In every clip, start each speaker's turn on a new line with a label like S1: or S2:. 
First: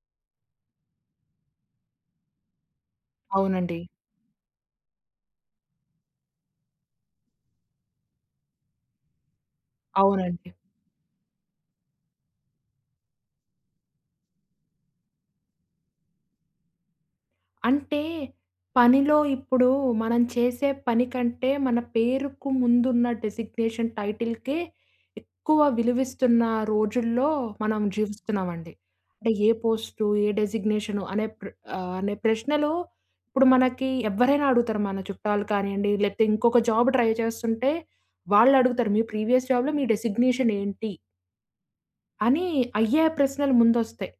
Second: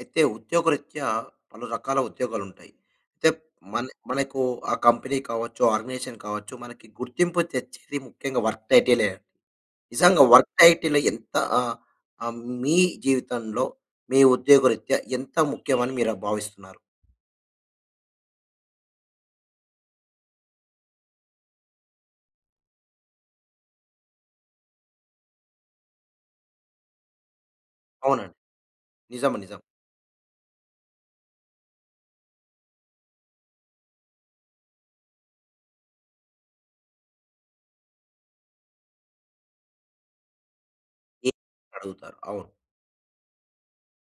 S1: అయితే ఉద్యోగరీత్యా పలు రకాల ఉద్యోగాలు ఉంటాయి. చేప్
S2: అవునండి.
S1: మనే మనేకు ఆ కంపెనీ కావచ్చు, ఆర్గనైజేషన్ కావచ్చు, మనకి గుర్తింపు తెచ్చేది ముఖ్యంగా వర్క్ టైటి‌లే. నిజంగా వర్క్
S2: అవునండి.
S1: టైటిల్ ఎంత ఆ ఆహ్, మీ జీవితంలో, మీ ఉద్యోగ రీత్యా ఎంత ముఖ్యం అని మీర భావిస్తున్నారు?
S2: అంటే పనిలో ఇప్పుడు, మనం చేసే పని కంటే మన పేరుకు ముందు ఉన్న డెజిగ్నేషన్ టైటిల్‌కే ఎక్కువ విలువిస్తున్న రోజుల్లో మనం
S1: అవునండి.
S2: జీవిస్తున్నామండి. అంటే
S1: నిజం
S2: ఏ
S1: నిజం.
S2: పోస్టు, ఏ డెజిగ్నేషను అనే ప్ర ఆహ్, అనే ప్రశ్నలో ఇప్పుడు మనకి ఎవ్వరైనా అడుగుతారు. మన చుట్టాలు కాని‌యండి, లేకపోతే ఇంకొక జాబు ట్రై చేస్తుంటే, వాళ్ళు అడుగుతారు. "మీ ప్రీవియస్ జాబ్‌లో మీ డెజిగ్నేషనేంటి?"
S1: ఏ అడుగుతారు. అవును.
S2: అని అయ్యే ప్రశ్నలు ముందు వస్తాయి.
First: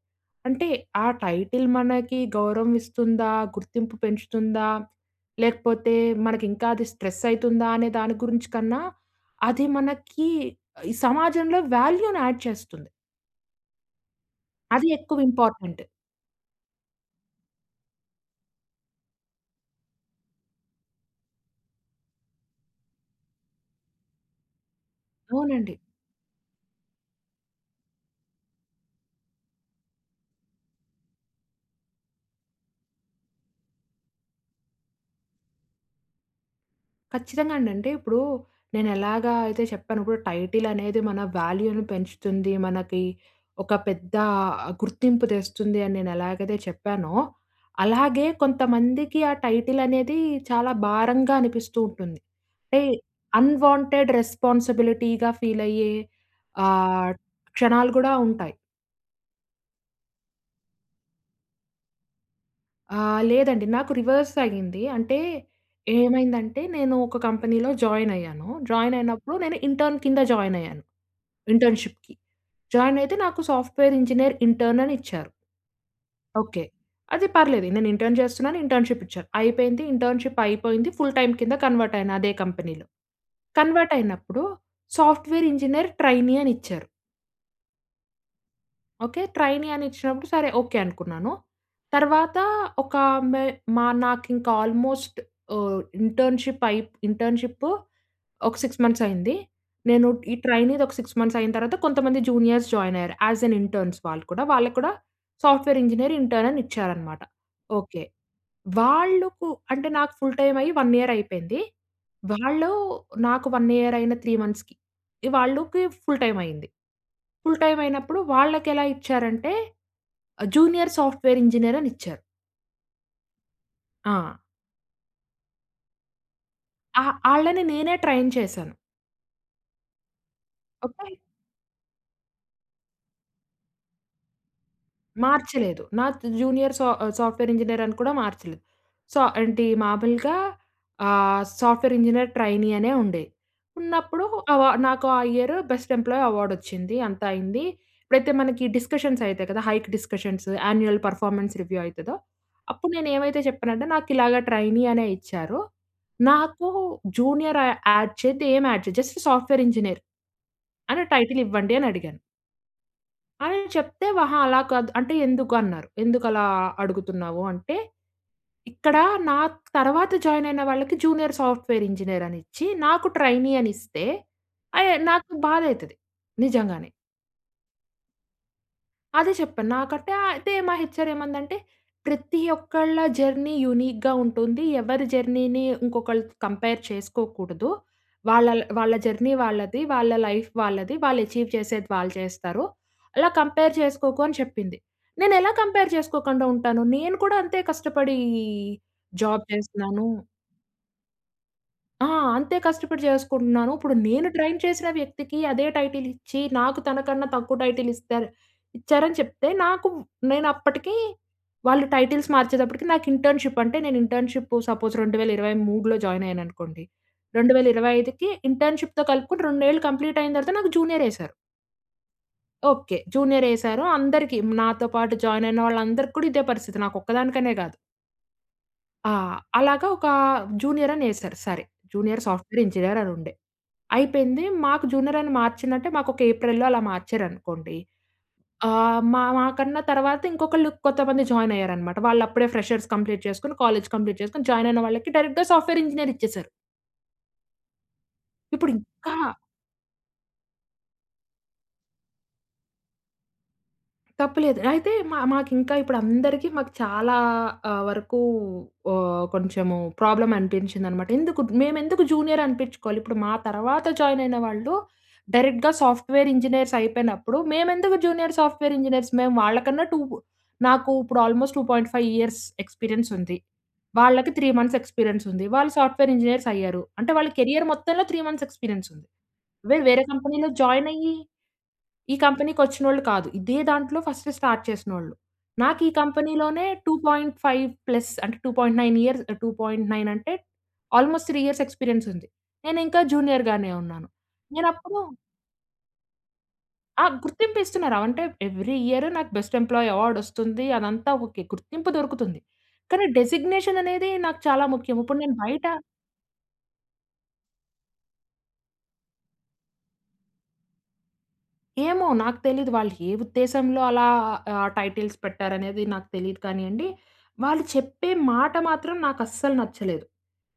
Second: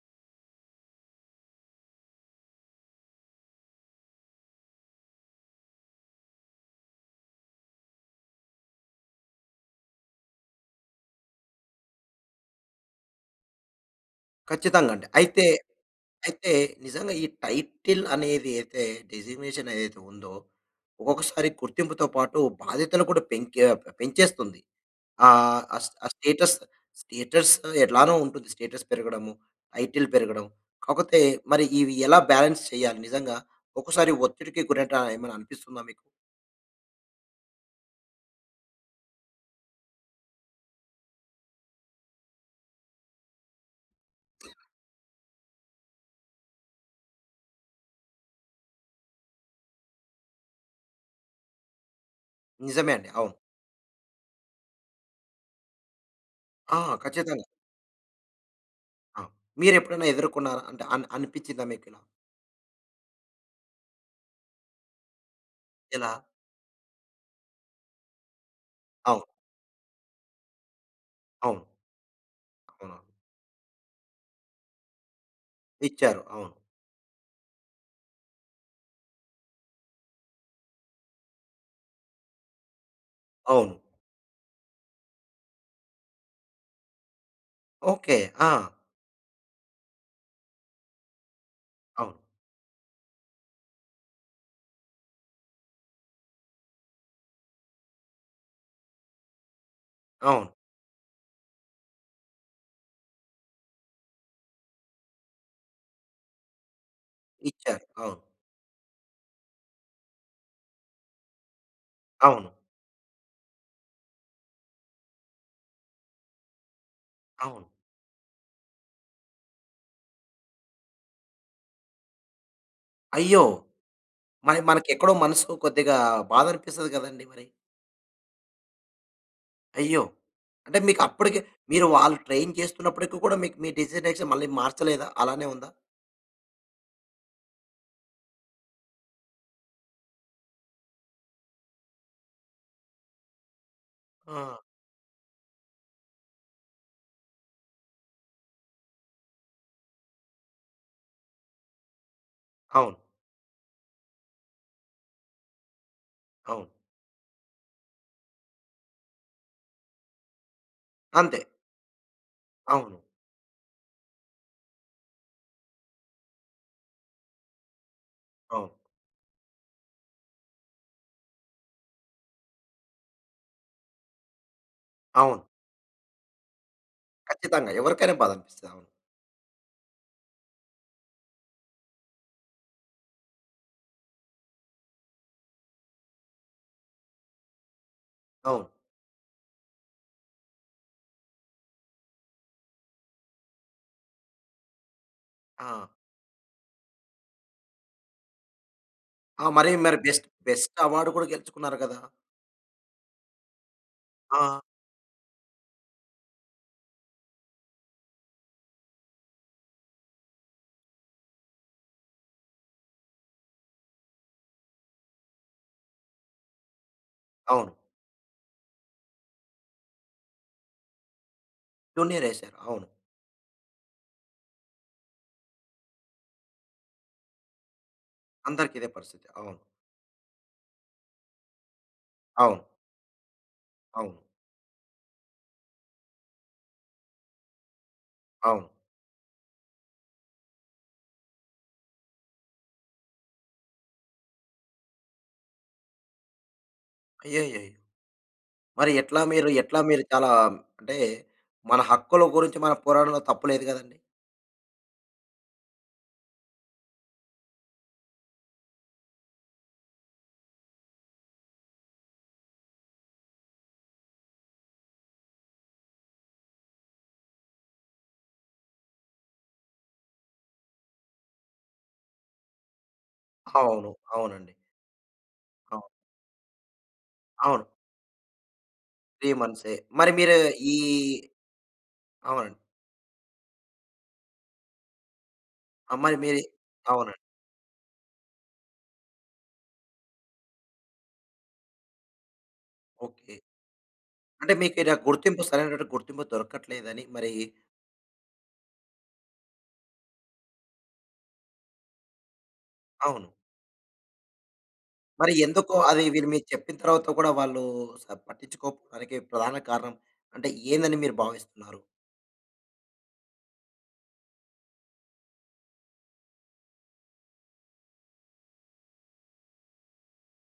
S2: అంటే ఆ టైటిల్ మనకి గౌరవం ఇస్తుందా? గుర్తింపు పెంచుతుందా? లేకపోతే మనకి ఇంకా అది స్ట్రెసైతుందా అనే దాని గురించి కన్నా, అది మనకి ఈ సమాజంలో వాల్యూ‌ని యాడ్ చేస్తుంది. అది
S1: ఖచ్చితంగా అండి.
S2: ఎక్కువ
S1: అయితే,
S2: ఇంపార్టెంట్.
S1: అయితే నిజంగా ఈ టైటిల్ అనేదతే డిజిగ్నేషనేదైతే ఉందో, ఒక్కొక్కసారి గుర్తింపుతో పాటు బాధ్యతలు కూడా పెంకె ఆహ్, పెంచేస్తుంది, ఆహ్,
S2: అవునండి.
S1: ఆస్ ఆ స్టేటస్, స్టేటస్ ఎట్లానోంటుంది. స్టేటస్ పెరగడము, టైటిల్ పెరగడం. కాకపోతే మరి ఇవి ఎలా బాలన్స్ చేయాలి? నిజంగా ఒకసారి ఒత్తిడికి గురై‌టై ఏమైనా అనిపిస్తుందా మీకు?
S2: ఖచ్చితంగా అండి. అంటే ఇప్పుడు నేనెలాగా అయితే చెప్పాను. ఇప్పుడు టైటిల్ అనేది మన వాల్యూను పెంచుతుంది. మనకి ఒక పెద్ద గుర్తింపు తెస్తుంది అని నేనెలాగైతే చెప్పానో అలాగే కొంతమందికి ఆ టైటిల్ అనేది చాలా భారంగా అనిపిస్తూ ఉంటుంది. అంటే
S1: నిజమే అండి. అవును.
S2: అన్‌వాంటెడ్ రెస్పాన్సిబిలిటీగా ఫీలయ్యే
S1: ఆ!
S2: ఆహ్,
S1: ఖచ్చితంగా.
S2: క్షణాలు కూడా ఉంటాయి.
S1: ఆ! మీరు ఎప్పుడైనా ఎదుర్కున్నారా అంటే అన్ అనిపించిందా మీ‌కు?
S2: ఆహ్, లేదండి నాకు రివర్స్ అయింది అంటే
S1: ఏలా?
S2: ఏమైందంటే నేను ఒక కంపెనీలో జాయినయ్యాను.
S1: అవును.
S2: జాయినయినప్పుడు నేను ఇంటర్న్ కింద జాయినయ్యాను
S1: అవును.
S2: ఇంటర్న్‌షిప్‌కి. జాయినయితే నాకు సాఫ్ట్‌వేర్ ఇంజినీర్ ఇంటర్న్ అనిచ్చారు.
S1: ఇచ్చారు. అవును.
S2: ఓకే. అది పర్లేదు నేను ఇంటర్న్ చేస్తున్నాను ఇంటర్న్‌షిప్‌ ఇచ్చారు అయిపోయింది ఇంటర్న్‌షీ‌ప్‌ అయిపోయింది ఫుల్ టైమ్ కింద కన్వర్ట్ అయినా అదే కంపెనీలో.
S1: అవును.
S2: కన్వర్ట్ అయినప్పుడు సాఫ్ట్‌వేర్ ఇంజినీర్ ట్రైనీ అనిచ్చారు.
S1: ఓకే. ఆ!
S2: ఓకే. ట్రైనీ అనిచ్చినప్పుడు సరే ఓకే. అనుకున్నాను. తర్వాత ఒక మే మా నాకింకా ఆల్‌మోస్ట్ ఆహ్, ఇంటర్న్‌షిప్‌ అయి‌ప్ ఇంటర్న్‌షిప్‌ ఒక 6 మంత్స్ అయింది. నేను ఈ
S1: అవును.
S2: ట్రైనీది ఒక 6 మంత్స్ అయిన తర్వాత కొంతమంది జూనియర్స్ జాయిన్ అయ్యారు. యాస్ ఎన్ ఇంటర్న్స్ వాళ్ళు కూడా. వాళ్ళకి కూడా సాఫ్ట్‌వేర్ ఇంజినీర్ ఇంటర్న్ అనిచ్చారన్నమాట
S1: ఇచ్చారు.
S2: ఓకే.
S1: అవును.
S2: వాళ్ళకు అంటే నాకు ఫుల్ టైమ్ అయ్యి 1 ఇయర్ అయిపోయింది.
S1: అవును.
S2: వాళ్ళు నాకు 1 ఇయర్ అయిన 3 మంత్స్‌కి ఇ వాళ్ళకి ఫుల్ టైమ్ అయింది. ఫుల్
S1: అవును.
S2: టైమ్ అయినప్పుడు వాళ్ళకెలా ఇచ్చారంటే ఆహ్, జూనియర్ సాఫ్ట్‌వేర్ ఇంజినీర్ అనిచ్చారు.
S1: అయ్యో!
S2: ఆ!
S1: మరి మనకు ఎక్కడో మనసు కొద్దిగా బాధనిపిస్తది
S2: అహా!
S1: కదండీ! మరి.
S2: ఆళ్ళని నేనే ట్రైన్ చేసాను.
S1: అయ్యో! అంటే
S2: ఓకె.
S1: మీకప్పటికి మీరు వాళ్ళు ట్రైన్ చేస్తున్నప్పటికి కూడా. మీకు మీ డెసిగ్నేషన్ మళ్ళి మార్చలేదా? అలానే ఉందా?
S2: మార్చలేదు. నా తు జూనియర్ సా ఆహ్, సాఫ్ట్‌వేర్ ఇంజనీర్ అని కూడా మార్చలేదు. సో, ఏంటి మామూలుగా ఆహ్, సాఫ్ట్‌వేర్ ఇంజనీర్ ట్రైనీ అనే ఉండే. ఉన్నప్పుడు అ
S1: ఆ!
S2: వ నాకు ఆ ఇయర్ బెస్ట్ ఎంప్లాయీ అవార్డొచ్చింది. అంత అయింది. ఎప్పుడైతే మనకి డిస్కషన్స్ అయితాయి కదా! Hike discussions, annual performance review అయితదో. అప్పుడు
S1: అవును.
S2: నేను ఏమైతే చెప్పానంటే, నాకిలాగా ట్రైనీ అనే ఇచ్చారు.
S1: అవును.
S2: నాకు జూనియర్ య యాడ్ చేయొద్దు, ఏమి యాడ్ చేయొద్దు. జస్ట్ సాఫ్ట్‌వేర్ ఇంజనీర్ అని టైటిల్
S1: అంతే.
S2: ఇవ్వండి అని అడిగాను...
S1: అవును.
S2: అని చెప్తే, అహా, అలా కాదు అంటే "ఎందుకు అన్నారు? ఎందుకు అలా అడుగుతున్నావు?" అంటే
S1: అవును.
S2: ఇక్కడ నాకు తరువాత జాయిన్ అయిన వాళ్ళకి జూనియర్ సాఫ్ట్‌వేర్ ఇంజనీర్ అని ఇచ్చి. నాకు ట్రైనీ అనిస్తే. ఐ ఏ నాకు
S1: అవును.
S2: బాధ అయితది నిజంగానే.
S1: కచ్చితంగా ఎవరికైనా బాధ అనిపిస్తది. అవును.
S2: అదే చెప్పాను. నాకంటే అయితే మా హెచ్ఆర్ ఏమందంటే, "ప్రతి ఒక్కళ్ళ జర్నీ యూనిక్‌గా ఉంటుంది. ఎవరి జర్నీని ఇంకొకళ్ళు కంపేర్ చేసుకోకూడదు. వాళ్ళళ్
S1: అవును.
S2: వాళ్ళ జర్నీ వాళ్ళది. వాళ్ళ లైఫ్ వాళ్ళది. వాళ్ళు అచీవ్ చేసేది వాళ్ళు చేస్తారు. అలా కంపేర్ చేసుకోకు" అని చెప్పింది. నేను ఎలా
S1: ఆ!
S2: కంపేర్ చేసుకోకుండా ఉంటాను. నేను కూడా అంతే కష్టపడీ జాబ్
S1: ఆ! మరీ, మరి
S2: చేస్తున్నాను.
S1: బెస్ట్, బెస్ట్ అవార్డ్ కూడా గెలుచుకున్నారు కదా!
S2: ఆ! అంతే కష్టపడి చేసుకుంటున్నాను. ఇప్పుడు నేను ట్రైన్
S1: ఆ!
S2: చేసిన వ్యక్తికి, అదే టైటిల్ ఇచ్చి. నాకు తనకన్నా తక్కువ టైటిల్ ఇస్తారు, ఇచ్చారని చెప్తే. నాకు నేను అప్పటికి, వాళ్ళు టైటిల్స్ మార్చేటప్పటికి నాకు ఇంటర్న్‌షిప్ అంటే, నేను ఇంటర్న్‌షిప్ సపోజ్ 2023లో జాయిన్ అయ్యాను అనుకోండి. రెండు వేల
S1: అవును.
S2: ఇరవై ఐదుకి ఇంటర్న్‌షిప్‌తో కలుపుకొని 2 ఏళ్ళు కంప్లీట్ అయిన తర్వాత నాకు జూనియర్ యేసారు.
S1: జూనియర్ ఏసారు. అవును.
S2: ఓకే. జూనియర్ ఏసారు అందరికి. నాతో పాటు జాయిన్ అయినోళ్ళందరికి కూడా ఇదే పరిస్థితి నాకు ఒక్కదానికనే గాదు.
S1: అందరికి ఇదే
S2: ఆ!
S1: పరిస్థితి. అవును.
S2: అలాగా ఒక జూనియర్ అని ఏశారు. సరే జూనియర్ సాఫ్ట్‌వేర్
S1: అవును.
S2: ఇంజినీర్ అని ఉండే.
S1: అవును.
S2: అయిపోయింది మాకు జూనియర్ అని మార్చి‌నంటే మాకు ఒక ఏప్రిల్‌లో అలా మార్చారనుకోండి
S1: అవును.
S2: ఆహ్, మా, మా కన్నా తర్వాత ఇంకొకళ్ళు కొంతమంది జాయిన్ అయ్యారనమాట. వాళ్ళు అప్పుడే ఫ్రెషర్స్ కంప్లీట్ చేసుకొని కాలేజ్ కంప్లీట్ చేసుకొని జాయిన్ అయిన వాళ్ళకి డైరెక్ట్‌గా సాఫ్ట్‌వేర్ ఇంజినీర్ ఇచ్చేసారు.
S1: అయ్యయ్యయ్యో!
S2: ఇప్పుడు
S1: మరి
S2: ఇంకా
S1: ఎట్లా మీరు, ఎట్లా మీరు చాలా అంటే మన హక్కుల గురించి మన పోరాడంలో తప్పు లేదు గదండీ!
S2: తప్పు లేదు. అయితే మ మాకింకా ఇప్పుడు అందరికి మాకు చాలా ఆహ్, వరకు ఆహ్, కొంచెము ప్రాబ్లమ్ అనిపించిందన్నమాట. ఎందుకు మేమెందుకు జూనియర్ అనిపించుకోవాలి. ఇప్పుడు మా తరువాత జాయిన్ అయిన వాళ్ళు డైరెక్ట్‌గా సాఫ్ట్‌వేర్ ఇంజినీర్స్ అయిపేనప్పుడు, మేమెందుకు జూనియర్ సాఫ్ట్‌వేర్ ఇంజినీర్స్. మేము వాళ్ళ కన్నా 2 నాకు ఇప్పుడు ఆల్మోస్ట 2.5 ఇయర్స్ ఎక్స్‌పీరియన్స్ ఉంది.
S1: హవును.
S2: వాళ్ళకి 3
S1: అవునండి.
S2: మంత్స్ ఎక్స్‌పీరియన్స్ ఉంది. వాళ్ళు
S1: అవును.
S2: సాఫ్ట్‌వేర్ ఇంజినీర్స్ అయ్యారు. అంటే వాళ్ళ
S1: అవును.
S2: కేరియర్ మొత్తంలో 3 మంత్స్ ఎక్స్‌పీరియన్స్ ఉంది.
S1: 3 మంత్స్‌యె
S2: వేర్ వేరే
S1: మరి మీరు
S2: కంపెనీలో
S1: ఈ
S2: జాయిన్ అయ్యి ఈ
S1: అవునండి.
S2: కంపెనీకి వచ్చినోళ్ళు కాదు. ఇదే దాంట్లో ఫస్ట్ స్టార్ట్ చేసినోళ్ళు. నాకు ఈ
S1: అమ్మాయి మీరి
S2: కంపెనీ‌లోనే టూ
S1: అవునండి.
S2: పాయింట్ ఫైవ్ ప్లస్ అంటే, 2.9 ఇయర్స్ ఆహ్, 2.9 అంటే ఆల్మోస్ట్ 3 ఇయర్స్ ఎక్స్‌పీరియన్స్ ఉంది. నేనికా
S1: ఓకే.
S2: జూనియర్ గానే ఉన్నాను.
S1: అంటే
S2: నేను
S1: మీకు ఏదేన
S2: అప్పుడు
S1: గుర్తింపు సరైనటు గుర్తింపు దొరకట్లేదు అని
S2: ఆ!
S1: మరి
S2: గుర్తింపు ఇస్తున్నారు. ఆవ్ అంటే ఎవ్రీ ఇయర్ నాకు బెస్ట్ ఎంప్లాయీ అవార్డ్ వస్తుంది. అదంతా ఓకే. గుర్తింపు దొరుకుతుంది. కానీ
S1: అవును.
S2: డెజిగ్నేషన్ అనేది నాకు చాలా ముఖ్యం. ఇప్పుడు
S1: మరి
S2: నేను బయట
S1: ఎందుకు అది వీరు మీకు చెప్పిన తర్వాత కూడా వాళ్ళు అస్సల్ పట్టించుకోడానికి ప్రధాన కారణం అంటే ఏందని మీరు భావిస్తున్నారు?
S2: ఏమో నాకు తెలిదు. వాళ్ళు ఏ ఉద్దేశంలో అలా ఆ టైటిల్స్ పెట్టారనేది నాకు తెలీదు కాని‌యండి. వాళ్ళు చెప్పే మాట మాత్రం నాకు అస్సలు నచ్చలేదు.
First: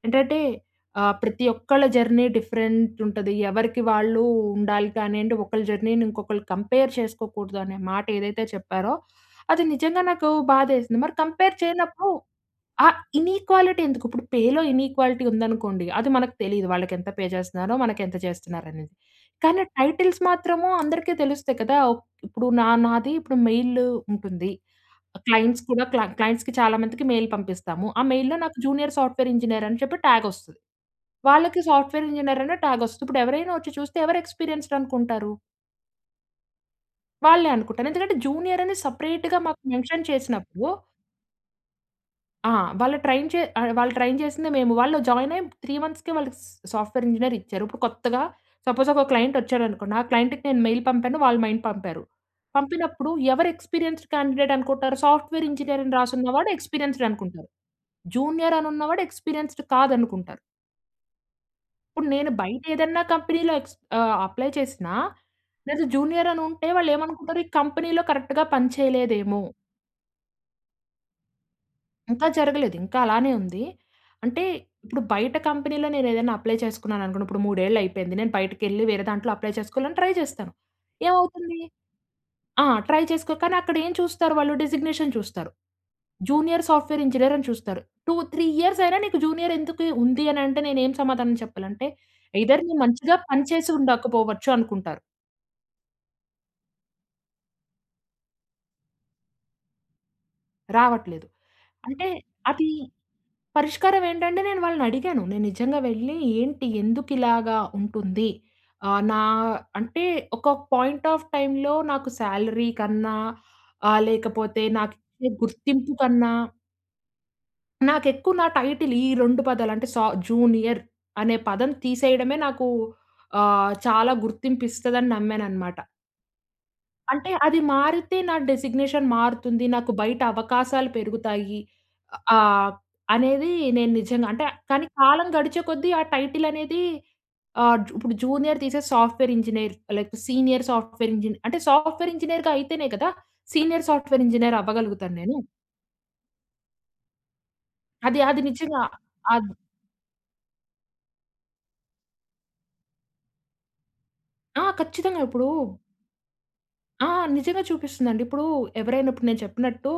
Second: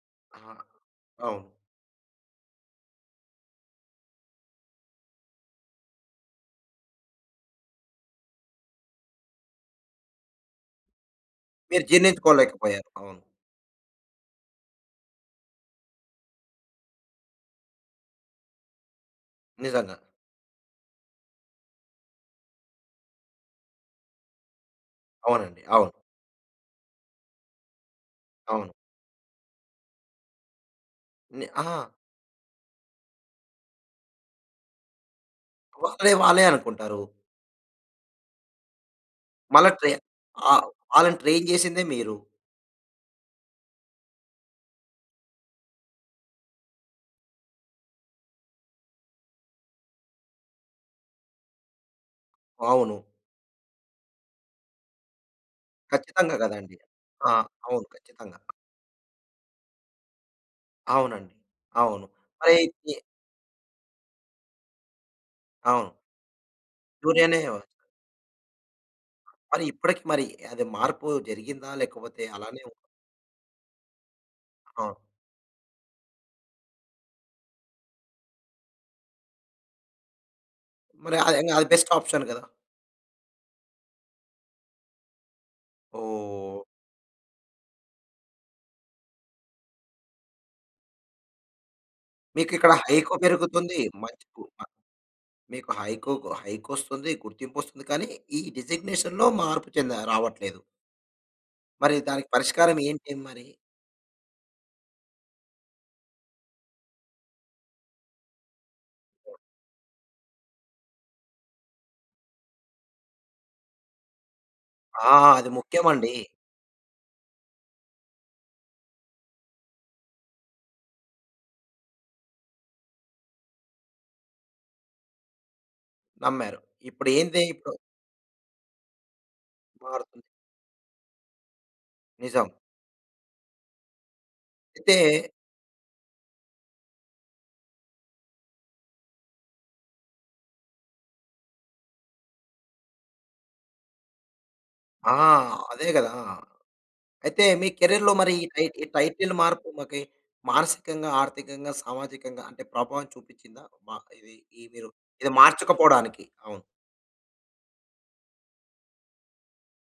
S2: ఏంటంటే
S1: ఆ!
S2: ఆహ్, ప్రతి
S1: అవును.
S2: ఒక్కళ్ళ జర్నీ డిఫరెంట్ ఉంటది. ఎవరికి వాళ్ళు ఉండాలి కానియండి, ఒకలి జర్నీని ఇంకొకళ్ళు కంపేర్ చేసుకోకూడదు అనే మాట ఏదైతే చెప్పారో అది నిజంగా నాకు బాధ ఏసింది. మరి కంపేర్
S1: మీరు
S2: చేయనప్పుడు
S1: జీర్ణించుకోలేకపోయారు
S2: ఆ
S1: అవును.
S2: ఇనీక్వాలిటీ ఎందుకు? ఇప్పుడు పేలో ఇనీక్వాలిటీ ఉందనుకోండి అది మనకు తెలీదు. వాళ్ళకి ఎంత పే జేస్తున్నారో మనకెంత జేస్తున్నారో ఆనేది. కానీ
S1: నిజంగా.
S2: టైటిల్స్ మాత్రము అందరికి తెలుస్తాయి కదా! ఒక్ ఇప్పుడు న నాది ఇప్పుడు మెయిల్ ఉంటుంది.
S1: అవునండి.
S2: క్లయింట్స్ కూడా
S1: అవును.
S2: క్ల క్లయింట్స్‌కి చాలా మందికి మెయిల్ పంపిస్తాము. ఆ మెయిల్లో నాకు
S1: అవును.
S2: జూనియర్ సాఫ్ట్‌వేర్ ఇంజినీర్ అని చెప్పి టాగ్ వస్తది.
S1: ని
S2: వాళ్ళకి
S1: అహా!
S2: సాఫ్ట్‌వేర్ ఇంజినీర్ ఆనే టాగ్ వస్తది. ఇప్పుడు ఎవరైనా వచ్చి చూస్తే ఎవరు ఎక్స్‌పీరియన్స్‌డ్ అనుకుంటారు?
S1: వాళ్ళే, వాళ్ళే అనుకుంటారు.
S2: వాళ్ళే అనుకుంటాను. ఎందుకంటే జూనియర్ అని సపరేట్‌‌‌గా మాకు
S1: మల్ల ట్రై
S2: మెన్షన్
S1: ఆహ్,
S2: చేసినప్పుడు
S1: ఆళ్ళని ట్రైన్ జేసిందే మీరు.
S2: ఆ! వాళ్ళు ట్రైన్ చే ఆడ్ వాళ్ళు ట్రైన్ చేసిందే మేము. వాళ్ళు జాయిన్ అయ్యి 3 మంత్స్‌కే వాళ్ళకి స్ సాఫ్ట్‌వేర్ ఇంజినీర్ ఇచ్చారు. ఇప్పుడు కొత్తగా సపోజ్ ఒక క్లయింట్ వచ్చాడనుకోండి. ఆ క్లయింట్‌కి నేను మెయిల్ పంపాను వాళ్లు మెయిల్ పంపారు.
S1: అవును.
S2: పంపినప్పుడు ఎవరు ఎక్స్పీరియన్స్డ్ క్యాండిడేట్ అనుకుంటారు? సాఫ్ట్‌వేర్ ఇంజినీర్ అని
S1: ఖచ్చితంగా
S2: రాసున్నవాడె
S1: గదండీ.
S2: ఎక్స్పీరియన్స్డ్
S1: ఆ!
S2: అనుకుంటారు.
S1: అవును ఖచ్చితంగా.
S2: జూనియర్ అని ఉన్నవాడు ఎక్స్పీరియన్స్డ్ కాదనుకుంటారు.
S1: అవునండి. అవును.
S2: ఇప్పుడు నేను బయట
S1: అయితే
S2: ఏదన్నా కంపెనీ‌లో ఎక్స్ ఆహ్, అప్లై చేసినా లేదా
S1: అవును.
S2: జూనియర్ అని ఉంటే వాళ్ళు ఏమనుకుంటారు.
S1: జూనియర్‌నే
S2: ఈ కంపెనీ‌‌లో కరెక్ట్‌గా పని చేయలేదేమో!
S1: మరి ఇప్పటికి మరి అది మార్పు జరిగిందా లేకపోతే
S2: ఇంకా
S1: అలానే
S2: జరగలేదు. ఇంకా అలానే ఉంది. అంటే
S1: అవును.
S2: ఇప్పుడు బయట కంపెనీ‌లో నేను ఏదైనా అప్లై చేసుకున్నాననుకోండి. ఇప్పుడు మూడేళ్ళయిపోయింది. నేను బయటికెళ్లి వేరే దాంట్లో అప్లై చేసుకోవాలని ట్రై చేస్తాను.
S1: మరి అది ఇంగ
S2: ఏమవుతుంది?
S1: అది బెస్ట్ ఆప్షన్ గదా!
S2: ఆ! ట్రై చేసుకో కానీ అక్కడ ఏం చూస్తారు వాళ్ళు? డిసిగ్నేషన్ చూస్తారు.
S1: ఓహ్!
S2: జూనియర్ సాఫ్ట్వేర్ ఇంజినీర్ అని చూస్తారు. 2, 3 ఇయర్స్ అయినా నీకు జూనియర్ ఎందుకు ఉంది? అని అంటే నేను ఏమి సమాధానం చెప్పాలంటే ఎయ్‌దర్
S1: మీకిక్కడ
S2: నేను
S1: హైకు
S2: మంచిగా పని చేసి
S1: పెరుగుతుంది. మంచి
S2: ఉండకపోవచ్చు అనుకుంటారు.
S1: మీకు హైకుకు హైకొస్తుంది. గుర్తింపొస్తుంది కానీ ఈ డిసిగ్నేషన్‌లో మార్పు చెందా రావట్లేదు.
S2: రావట్లేదు.
S1: మరి
S2: అంటే
S1: దానికి
S2: అది
S1: పరిష్కారం ఏంటి మరి?
S2: పరిష్కారం ఏంటంటే నేను వాళ్ళనడిగాను. నేను నిజంగా వెళ్లి ఏంటి? ఎందుకు ఇలాగ ఉంటుంది? ఆహ్, నా అంటే ఒక పాయింట్ ఆఫ్ టైమ్‌లో నాకు సాలరీ కన్నా ఆహ్, లేకపోతే
S1: ఆ!
S2: నాకిచ్చే
S1: అది
S2: గుర్తింపు
S1: ముఖ్యమండి.
S2: కన్నా నాకెక్కువ నా టైటిల్ ఈ 2 పదాలంటే సా జూనియర్ అనే పదం తీసేయడమే నాకు ఆహ్, చాలా గుర్తింపిస్తదని నమ్మాననమాట.
S1: నమ్మారు.
S2: అంటే,
S1: ఇప్పుడేందే
S2: అది
S1: ఇప్పుడు
S2: మారితే నా డిజిగ్నేషన్ మారుతుంది నాకు బయట
S1: మారుతుంది.
S2: అవకాశాలు పెరుగుతాయి.
S1: నిజం.
S2: ఆహ్, అనేది నేను నిజంగా అంటే, కానీ
S1: అయితే
S2: కాలం గడిచే కొద్దీ ఆ టైటిల్ అనేది ఆహ్, జు ఇప్పుడు జూనియర్ తీసేసి సాఫ్ట్‌వేర్ ఇంజనీర్ లేపోతే సీనియర్ సాఫ్ట్‌వేర్ ఇంజనీర్ అంటే సాఫ్ట్‌వేర్ ఇంజనీర్‌గా అయితేనే కదా! సీనియర్ సాఫ్ట్‌వేర్ ఇంజనీర్
S1: ఆ!
S2: అవ్వగలుగుతాను నేనూ.
S1: అదే గదా! అయితే, మీ కేరియర్‌లో
S2: అది,
S1: మరి
S2: అది
S1: ఈ
S2: నిజంగా
S1: టైటి టైటిల్
S2: అద్
S1: మార్పుకి మానసికంగా, ఆర్థికంగా, సామాజికంగా అంటే ప్రభావం చూపించిందా? మ ఇది ఈ
S2: ఆ!
S1: మీరు
S2: ఖచ్చితంగా
S1: ఇది
S2: ఇప్పుడు
S1: మార్చకపోడానికి అవును.
S2: ఆ! నిజంగా చూపిస్తుందండి. ఇప్పుడు ఎవరైనా ఇప్పుడు నేను చెప్పినట్టు,,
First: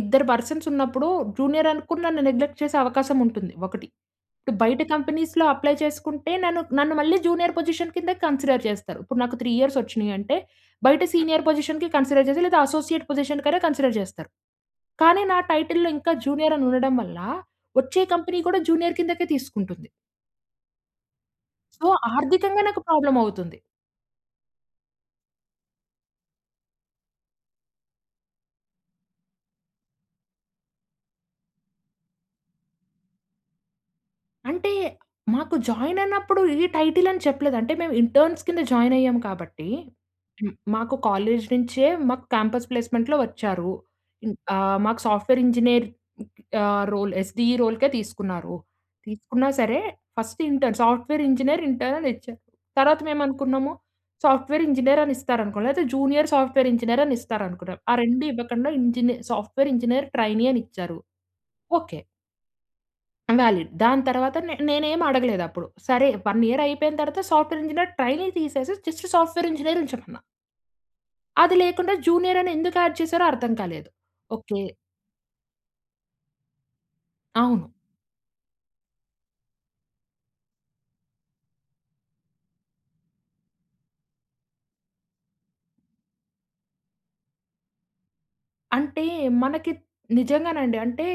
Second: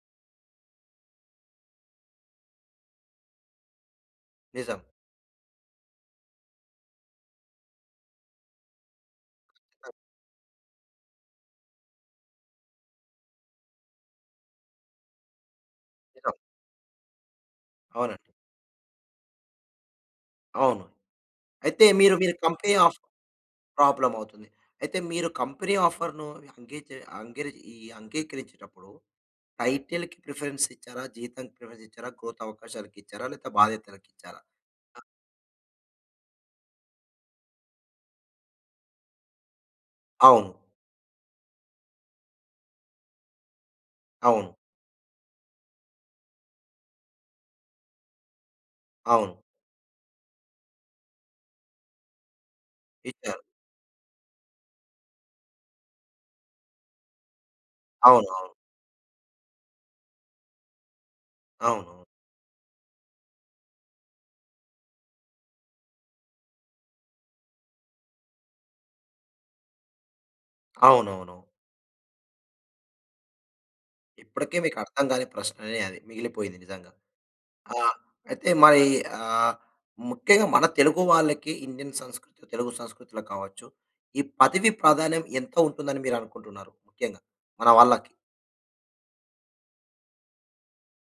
S2: ఇద్దరు పర్సన్స్ ఉన్నప్పుడు జూనియర్ అనుకుని, నన్ను నెగ్లెక్ట్ చేసే అవకాశముంటుంది ఒకటి.
S1: నిజం.
S2: బయట కంపెనీస్‌లో అప్లై చేసుకుంటే నన్ను, నన్ను మళ్ళీ జూనియర్ పొజిషన్ కిందే కన్సిడర్ చేస్తారు. ఇప్పుడు నాకు 3 ఇయర్స్ వచ్చినియంటే, బయట సీనియర్ పొజిషన్‌కి కన్సిడర్ చేసి లేదా అసోసియేట్ పొజిషన్ కనే కన్సిడర్ చేస్తారు. కానీ, నా టైటిల్‌లో ఇంకా
S1: నిజం.
S2: జూనియర్ అని ఉండడం వల్ల, వచ్చే
S1: అవునండి.
S2: కంపెనీ కూడా జూనియర్ కిందకే తీసుకుంటుంది.
S1: అవును. అయితే
S2: సో,
S1: మీరు, మీరు
S2: ఆర్థికంగా
S1: కంపెనీ
S2: నాకు
S1: ఆఫ్
S2: ప్రాబ్లమ్ అవుతుంది.
S1: ప్రాబ్లమ్ అవుతుంది. అయితే మీరు కంపెనీ ఆఫర్‌ను అంగీచ అంగరి ఈ అంగీకరించేటప్పుడు టైటిల్‌కి ప్రిఫరెన్స్ ఇచ్చారా? జీతం ప్రిఫరెన్స్ ఇచ్చారా? గ్రోత్ అవకాశాలకి ఇచ్చారా? లేదా బాధ్యతలకి ఇచ్చారా?
S2: అంటే, మాకు జాయిన్ అయినప్పుడు ఈ టైటిల్ అని చెప్పలేదు. అంటే, మేము ఇంటర్న్స్ కింద జాయిన్ అయ్యాము కాబట్టి, హ్మ్,
S1: అవును.
S2: మాకు కాలేజ్ నుంచే మాకు క్యాంపస్ ప్లేస్మెంట్‌లో వచ్చారు. ఇన్
S1: అవును.
S2: ఆహ్, మాకు సాఫ్ట్‌వేర్ ఇంజినీర్ ఆహ్, రోల్ ఎస్‌డిఈ రోల్‌కే తీసుకున్నారు.
S1: అవును.
S2: తీసుకున్నా సరే, first intern, software engineer intern ఇచ్చరు. తర్వాత మేము
S1: ఇచ్చారు.
S2: అనుకున్నాము సాఫ్ట్‌వేర్ ఇంజినీర్ అని ఇస్తారనుకో లేకపోతే జూనియర్ సాఫ్ట్‌వేర్ ఇంజనీర్ అని ఇస్తారనుకున్నాం. ఆ రెండు
S1: అవునవును.
S2: ఇవ్వకుండా ఇంజినీ సాఫ్ట్‌వేర్ ఇంజినీర్ ట్రైనీ అని ఇచ్చారు. ఓకే...
S1: అవును.
S2: వాలిడ్. దాని తరువాత నే నేను ఏమి అడగలేదు అప్పుడు. సరే 1 ఇయర్ అయిపోయిన తరువాత సాఫ్ట్‌వేర్ ఇంజినీర్ ట్రైనీ తీసేసి జస్ట్ సాఫ్ట్‌వేర్ ఇంజినీర్ ఉంచమన్నా.
S1: అవునవును.
S2: అది లేకుండా జూనియర్ అని ఎందుకు యాడ్ చేసారో అర్థం కాలేదు.
S1: ఇప్పడికే
S2: ఓకే.
S1: మీకు అర్థం కాని ప్రశ్ననే అది. మిగిలిపోయింది నిజంగా.
S2: అవును.
S1: ఆ! అయితే మయి ఆహ్, ముఖ్యంగా మన తెలుగు వాళ్ళకి ఇండియన్ సంస్కృతి, తెలుగు సంస్కృతిలో కావచ్చు, ఈ పదవి ప్రాధాన్యం ఎంత ఉంటుంది, అని మీరు అనుకుంటున్నారు? ముఖ్యంగా, మన వాళ్ళకి.
S2: అంటే మనకి నిజంగానండి అంటే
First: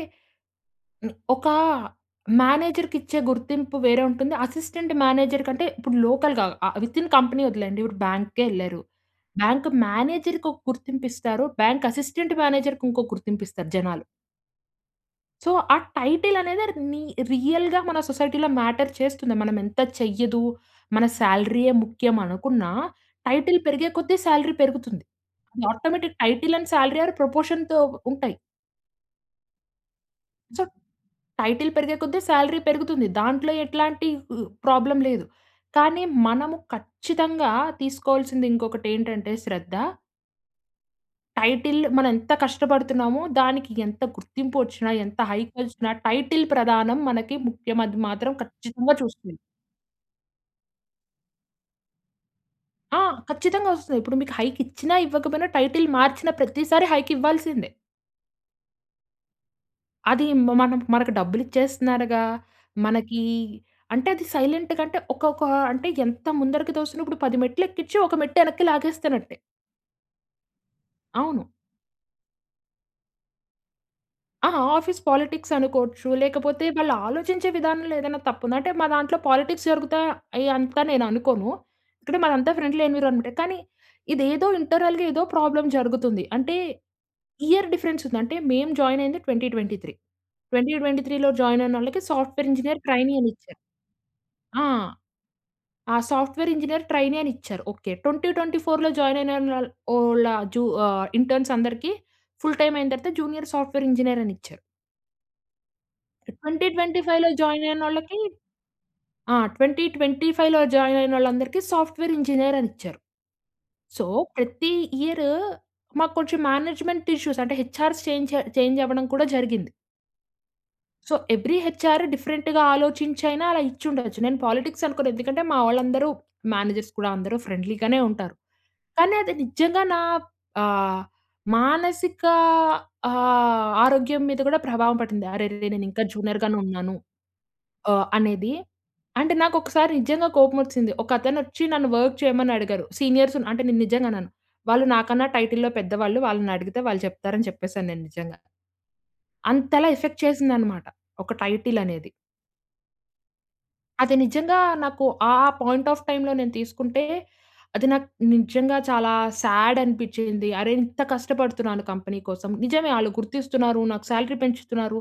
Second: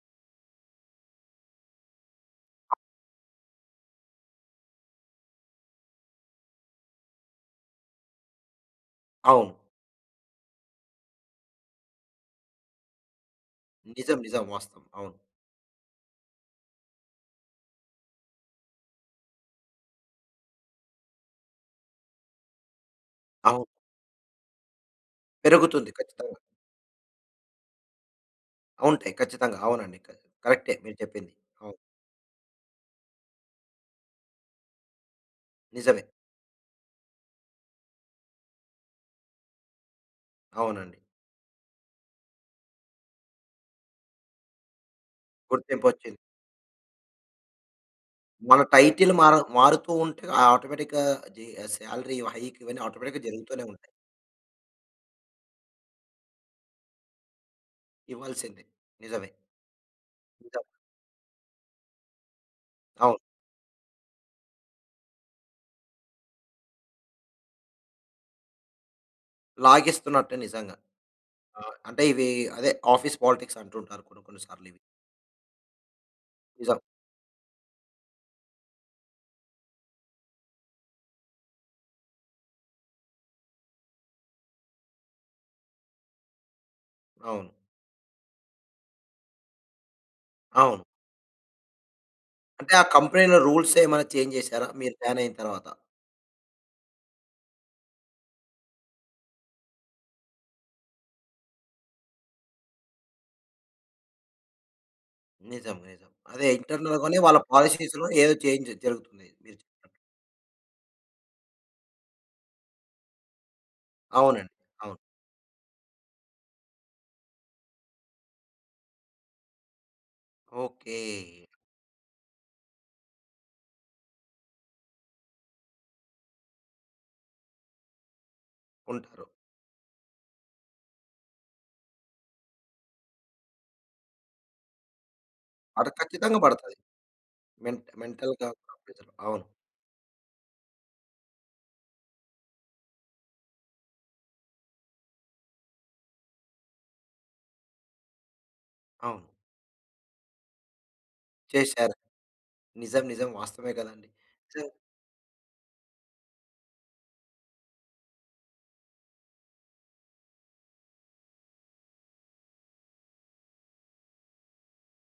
S2: ని ఒక మేనేజర్‌కిచ్చే గుర్తింపు వేరే ఉంటుంది, అసిస్టెంట్ మేనేజర్ కంటే ఇప్పుడు లోకల్‌గా ఆహ్, విత్‌ఇన్ కంపెనీ వదిలేయండి. ఇప్పుడు బ్యాంక్‌కేళ్లారు.
S1: అవును.
S2: బ్యాంక్ మేనేజర్‌కి ఒక గుర్తింపు ఇస్తారు, బ్యాంక్ అసిస్టెంట్ మేనేజర్‌కింకో గుర్తింపిస్తారు జనాలు.
S1: నిజం. నిజం. వాస్తవం. అవును.
S2: సో, ఆ టైటిల్ అనేదే ర్ నీ రియల్‌గా మన సొసైటీలో మ్యాటర్ చేస్తుంది. మనం ఎంత చెయ్యదు, మన సాలరీయే ముఖ్యమనుకున్నా టైటిల్
S1: అవును.
S2: పెరిగే కొద్దీ సాలరీ పెరుగుతుంది.
S1: పెరుగుతుంది
S2: ఆటోమేటిక్
S1: ఖచ్చితంగా.
S2: టైటిల్ అండ్ సాలరీ ఆర్ ప్రపోర్షన్‌తో ఉంటాయి.
S1: ఉంటాయి ఖచ్చితంగా. అవునండి. క
S2: సొ,
S1: కరెక్టే మీరు చెప్పింది.
S2: టైటిల్
S1: అవ్
S2: పెరిగే కొద్దీ సాలరీ పెరుగుతుంది. దాంట్లో ఎట్లాంటి ఉ ప్రాబ్లమ్ లేదు. కానీ
S1: నిజమే.
S2: మనము ఖచ్చితంగా తీసుకోవాల్సింది ఇంకొకటి ఏంటంటే శ్రద్ధ
S1: అవునండి.
S2: టైటిల్ మనం ఎంత కష్టపడుతున్నామో, దానికి ఎంత గుర్తింపోచ్చిన ఎంత హైకొచ్చిన
S1: గుర్తింపోచ్చింది.
S2: టైటిల్ ప్రధానం మనకి ముఖ్యమది మాత్రం
S1: మన
S2: ఖచ్చితంగా
S1: టైటిల్ మర
S2: చూస్తుంది.
S1: మారుతూ ఉంటే ఆటోమేటిక్‌గా అది ఆ సాలరీ ఇవ హైక్ ఇవన్నీ
S2: ఆ!
S1: ఆటోమేటిక్‌గా
S2: ఖచ్చితంగా
S1: జరుగుతూనేంటాయి.
S2: వస్తుంది. ఇప్పుడు మీకు హైకిచ్చిన, ఇవ్వకపోయినా, టైటిల్ మార్చిన ప్రతిసారి హైకివ్వాల్సిందే.
S1: ఇవ్వాల్సిందే. నిజమే.
S2: అది మ
S1: చెప్
S2: మనం మనకు డబ్బులు ఇచ్చేస్తున్నారుగా,
S1: అవును.
S2: మనకి అంటే అది సైలెంట్‌గా అంటే ఒకొక్క, అంటే ఎంత ముందరికి తోసినప్పుడు 10 మెట్లు ఎక్కించి ఒక మెట్టు వెనక్కి లాగేస్తునట్టే.
S1: లాగిస్తున్నట్టు నిజంగా.
S2: అవును.
S1: ఆహ్, అంటే ఇవి అదే ఆఫీస్ పాలిటిక్స్ అంటుంటారు కొన్ని కొన్ని
S2: ఆ!
S1: సార్లు ఇవి.
S2: ఆఫీస్ పాలిటిక్స్ అనుకోవచ్చు. లేకపోతే
S1: నిజం.
S2: వాళ్ళు ఆలోచించే విధానంలో ఏదైనా తప్పుంది. అంటే మా దాంట్లో పాలిటిక్స్ జరుగుతాయా? అయ్యి అంత నేను అనుకోను. ఇక్కడ మాదంతా ఫ్రెండ్లీ ఎన్విరాన్మెంటే కానీ, ఇదేదో ఇంటర్నల్‌గా ఏదో ప్రాబ్లమ్ జరుగుతుంది. అంటే
S1: అవును.
S2: ఇయర్ డిఫరెన్స్ ఉంది. అంటే మేము జాయిన్ అయ్యింది 2023. ట్వెంటీ
S1: అవును.
S2: ట్వెంటీ త్రీలో జాయిన్ అయినోళ్ళకి సాఫ్ట్వేర్
S1: అంటే
S2: ఇంజినీర్
S1: ఆ
S2: ట్రైనీ అని
S1: కంపెనీ‌లో
S2: ఇచ్చారు.
S1: రూల్స్ ఏమైనా చేంజ్
S2: ఆ!
S1: చేసారా? మీరు బ్యాన్ అయిన తరువాత.
S2: ఆ సాఫ్ట్వేర్ ఇంజినీర్ ట్రైనీ అని ఇచ్చారు. ఓకె. 2024లో జాయిన్ అయి నైనోళ్ ఓళ్ళ జు ఆహ్, ఇంటర్న్స్ అందరికి ఫుల్ టైం అయిన తర్వాత జూనియర్ సాఫ్ట్వేర్ ఇంజినీర్ అని ఇచ్చారు.
S1: నిజం, నిజం. అదే
S2: ట్వెంటీ
S1: ఇంటర్నల్
S2: ట్వెంటీ
S1: గానే
S2: ఫైవ్‌లో జాయిన్
S1: పాలిసీస్‌లో
S2: అయినొళ్ళకి
S1: ఏదో చేంజ్ జరుగుతుంది.
S2: ఆ!
S1: మీరు
S2: ట్వెంటీ
S1: చెప్పినట్టుగా.
S2: ట్వెంటీ ఫైవ్‌లో జాయిన్ అయినోళ్ళందరికీ సాఫ్ట్వేర్ ఇంజినీర్ అనిచ్చారు. సో,
S1: అవునండి.
S2: ప్రతి
S1: అవును.
S2: ఇయర్ మాకు కొంచెం మేనేజ్మెంట్ ఇష్యూస్ అంటే, హెచ్ఆర్స్ చేంజ చేంజ్ అవ్వడం కూడా జరిగింది.
S1: ఓకే.
S2: సో, ఎవ్రి హెచ్ఆర్ డిఫరెంట్‌గా ఆలోచించైనా అలా ఇచ్చి ఉండచ్చు. నేను పాలిటిక్స్ అనుకోను, ఎందుకంటే మా వాళ్ళందరూ మేనేజర్స్ కూడా అందరూ ఫ్రెండ్లీ గానే ఉంటారు. కానీ,
S1: ఉంటారు.
S2: అది నిజంగా నా ఆహ్, మానసిక ఆహ్, ఆరోగ్యం మీద కూడా ప్రభావం పడింది. "అరెరె,
S1: ఆడ
S2: నేనింకా
S1: ఖచ్చితంగా
S2: జూనియర్ గానే
S1: పడతాది.
S2: ఉన్నాను"
S1: మెంట్
S2: ఆహ్,
S1: మెంటల్‌గా
S2: అనేది
S1: ప్రెషర్
S2: అంటే
S1: అవును.
S2: నాకు ఒకసారి నిజంగా కోపం వచ్చింది. ఒక అతనొచ్చి నన్ను వర్క్ చేయమని అడిగారు. సీనియర్స్ అంటే నేను నిజంగా అనను. వాళ్ళు నాకన్నా టైటిల్లో పెద్దవాళ్ళు, వాళ్ళనడిగితే వాళ్ళు చెప్తారని చెప్పేసాను నేను నిజంగా.
S1: అవును.
S2: అంతలా ఎఫెక్ట్ చేసిందన్నమాట. ఒక టైటిల్
S1: చేశారు.
S2: అనేది.
S1: నిజం, నిజం. వాస్తవమే కదండీ.
S2: అది నిజంగా
S1: జ
S2: నాకు ఆ పాయింట్ ఆఫ్ టైమ్‌లో నేను తీసుకుంటే అది నాకు నిజంగా చాలా సాడ్ అనిపించింది. అరె! ఇంత కష్టపడుతున్నాను కంపెనీ కోసం, నిజమే ఆళ్ళు గుర్తిస్తున్నారు, నాకు సాలరీ పెంచుతున్నారు.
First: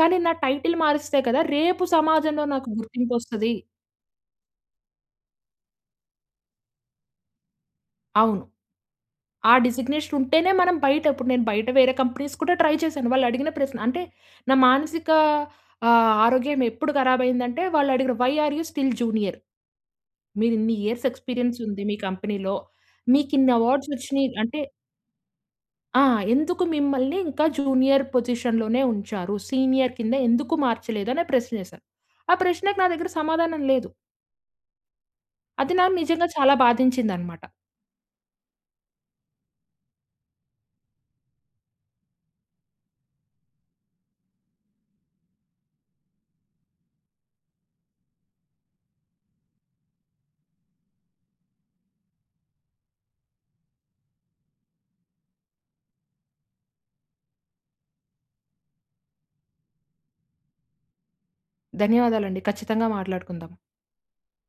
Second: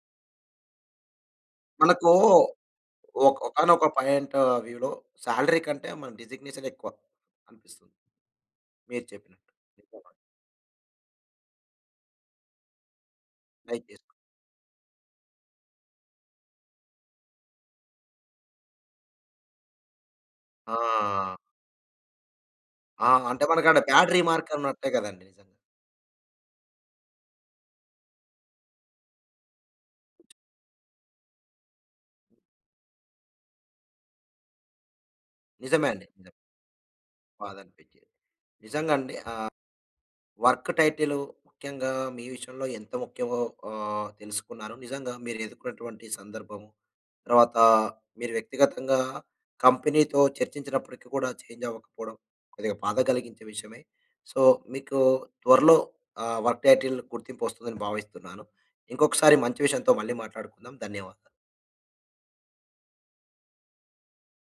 S2: కానీ, నా టైటిల్ మారిస్తే కదా రేపు
S1: మనకు
S2: సమాజంలో నాకు
S1: ఒక్
S2: గుర్తింపొస్తది.
S1: ఒకానొక పాయింట్ వ్యూలో సాలరీ కంటే మన డిజిగ్నేషన్ ఎక్కువ అనిపిస్తుంది.
S2: అవును.
S1: మీరు చెప్పినట్టు
S2: ఆ
S1: [unintelligible]
S2: డిజిగ్నేషన్ ఉంటేనే మనం బయట ఇప్పుడు నేను బయట వేరే కంపెనీస్ కూడా ట్రై చేశాను. వాళ్ళు అడిగిన ప్రశ్న
S1: ఐపోయిరు.
S2: అంటే నా మానసిక ఆహ్, ఆరోగ్యం ఎప్పుడు కరాబయ్యిందంటే వాళ్ళు అడిగిన, "why are you still junior? మీరిన్ని ఇయర్స్
S1: ఆ!
S2: ఎక్స్పీరియన్స్ ఉంది మీ కంపెనీ‌లో,
S1: ఆ! అంటే
S2: మీకిన్ని
S1: మనకు ఆడ
S2: అవార్డ్స్
S1: బాడ్
S2: వచ్చినయి".
S1: రిమార్క్
S2: అంటే
S1: ఉన్నట్టే కదండి నిజంగా.
S2: ఆ! "ఎందుకు మిమ్మల్ని ఇంకా జూనియర్ పొజిషన్‌లోనే ఉంచారు. సీనియర్ కింద ఎందుకు మార్చలేదు?" అని ప్రశ్న వేశారు. ఆ ప్రశ్నకి నా దగ్గర సమాధానం లేదు. అది
S1: నిజమే
S2: నాకు
S1: అండి.
S2: నిజంగా
S1: నిజం.
S2: చాలా బాధించిందన్నమాట.
S1: బాధనిపించేది. నిజంగా అండి. ఆహ్, వర్క్ టైటిల్ ముఖ్యంగా మీ విషయంలో ఎంత ముఖ్యమో ఆహ్, తెలుసుకున్నారు. నిజంగా మీరు ఎదుర్కున్నటువంటి సందర్భము, తర్వాత మీరు వ్యక్తిగతంగా కంపెనీతో చర్చించినప్పటికి కూడా చేంజ్ అవ్వకపోవడం, కొద్దిగా బాధ కలిగించే విషయమే. సో మీకు త్వరలో ఆహ్, వర్క్ టైటిల్ గుర్తింపు వస్తుందని భావిస్తున్నాను. ఇంకొకసారి మంచి విషయంతో మళ్ళీ మాట్లాడుకుందాం. ధన్యవాదాలు.
S2: ధన్యవాదాలండి. ఖచ్చితంగా మాట్లాడుకుందాం.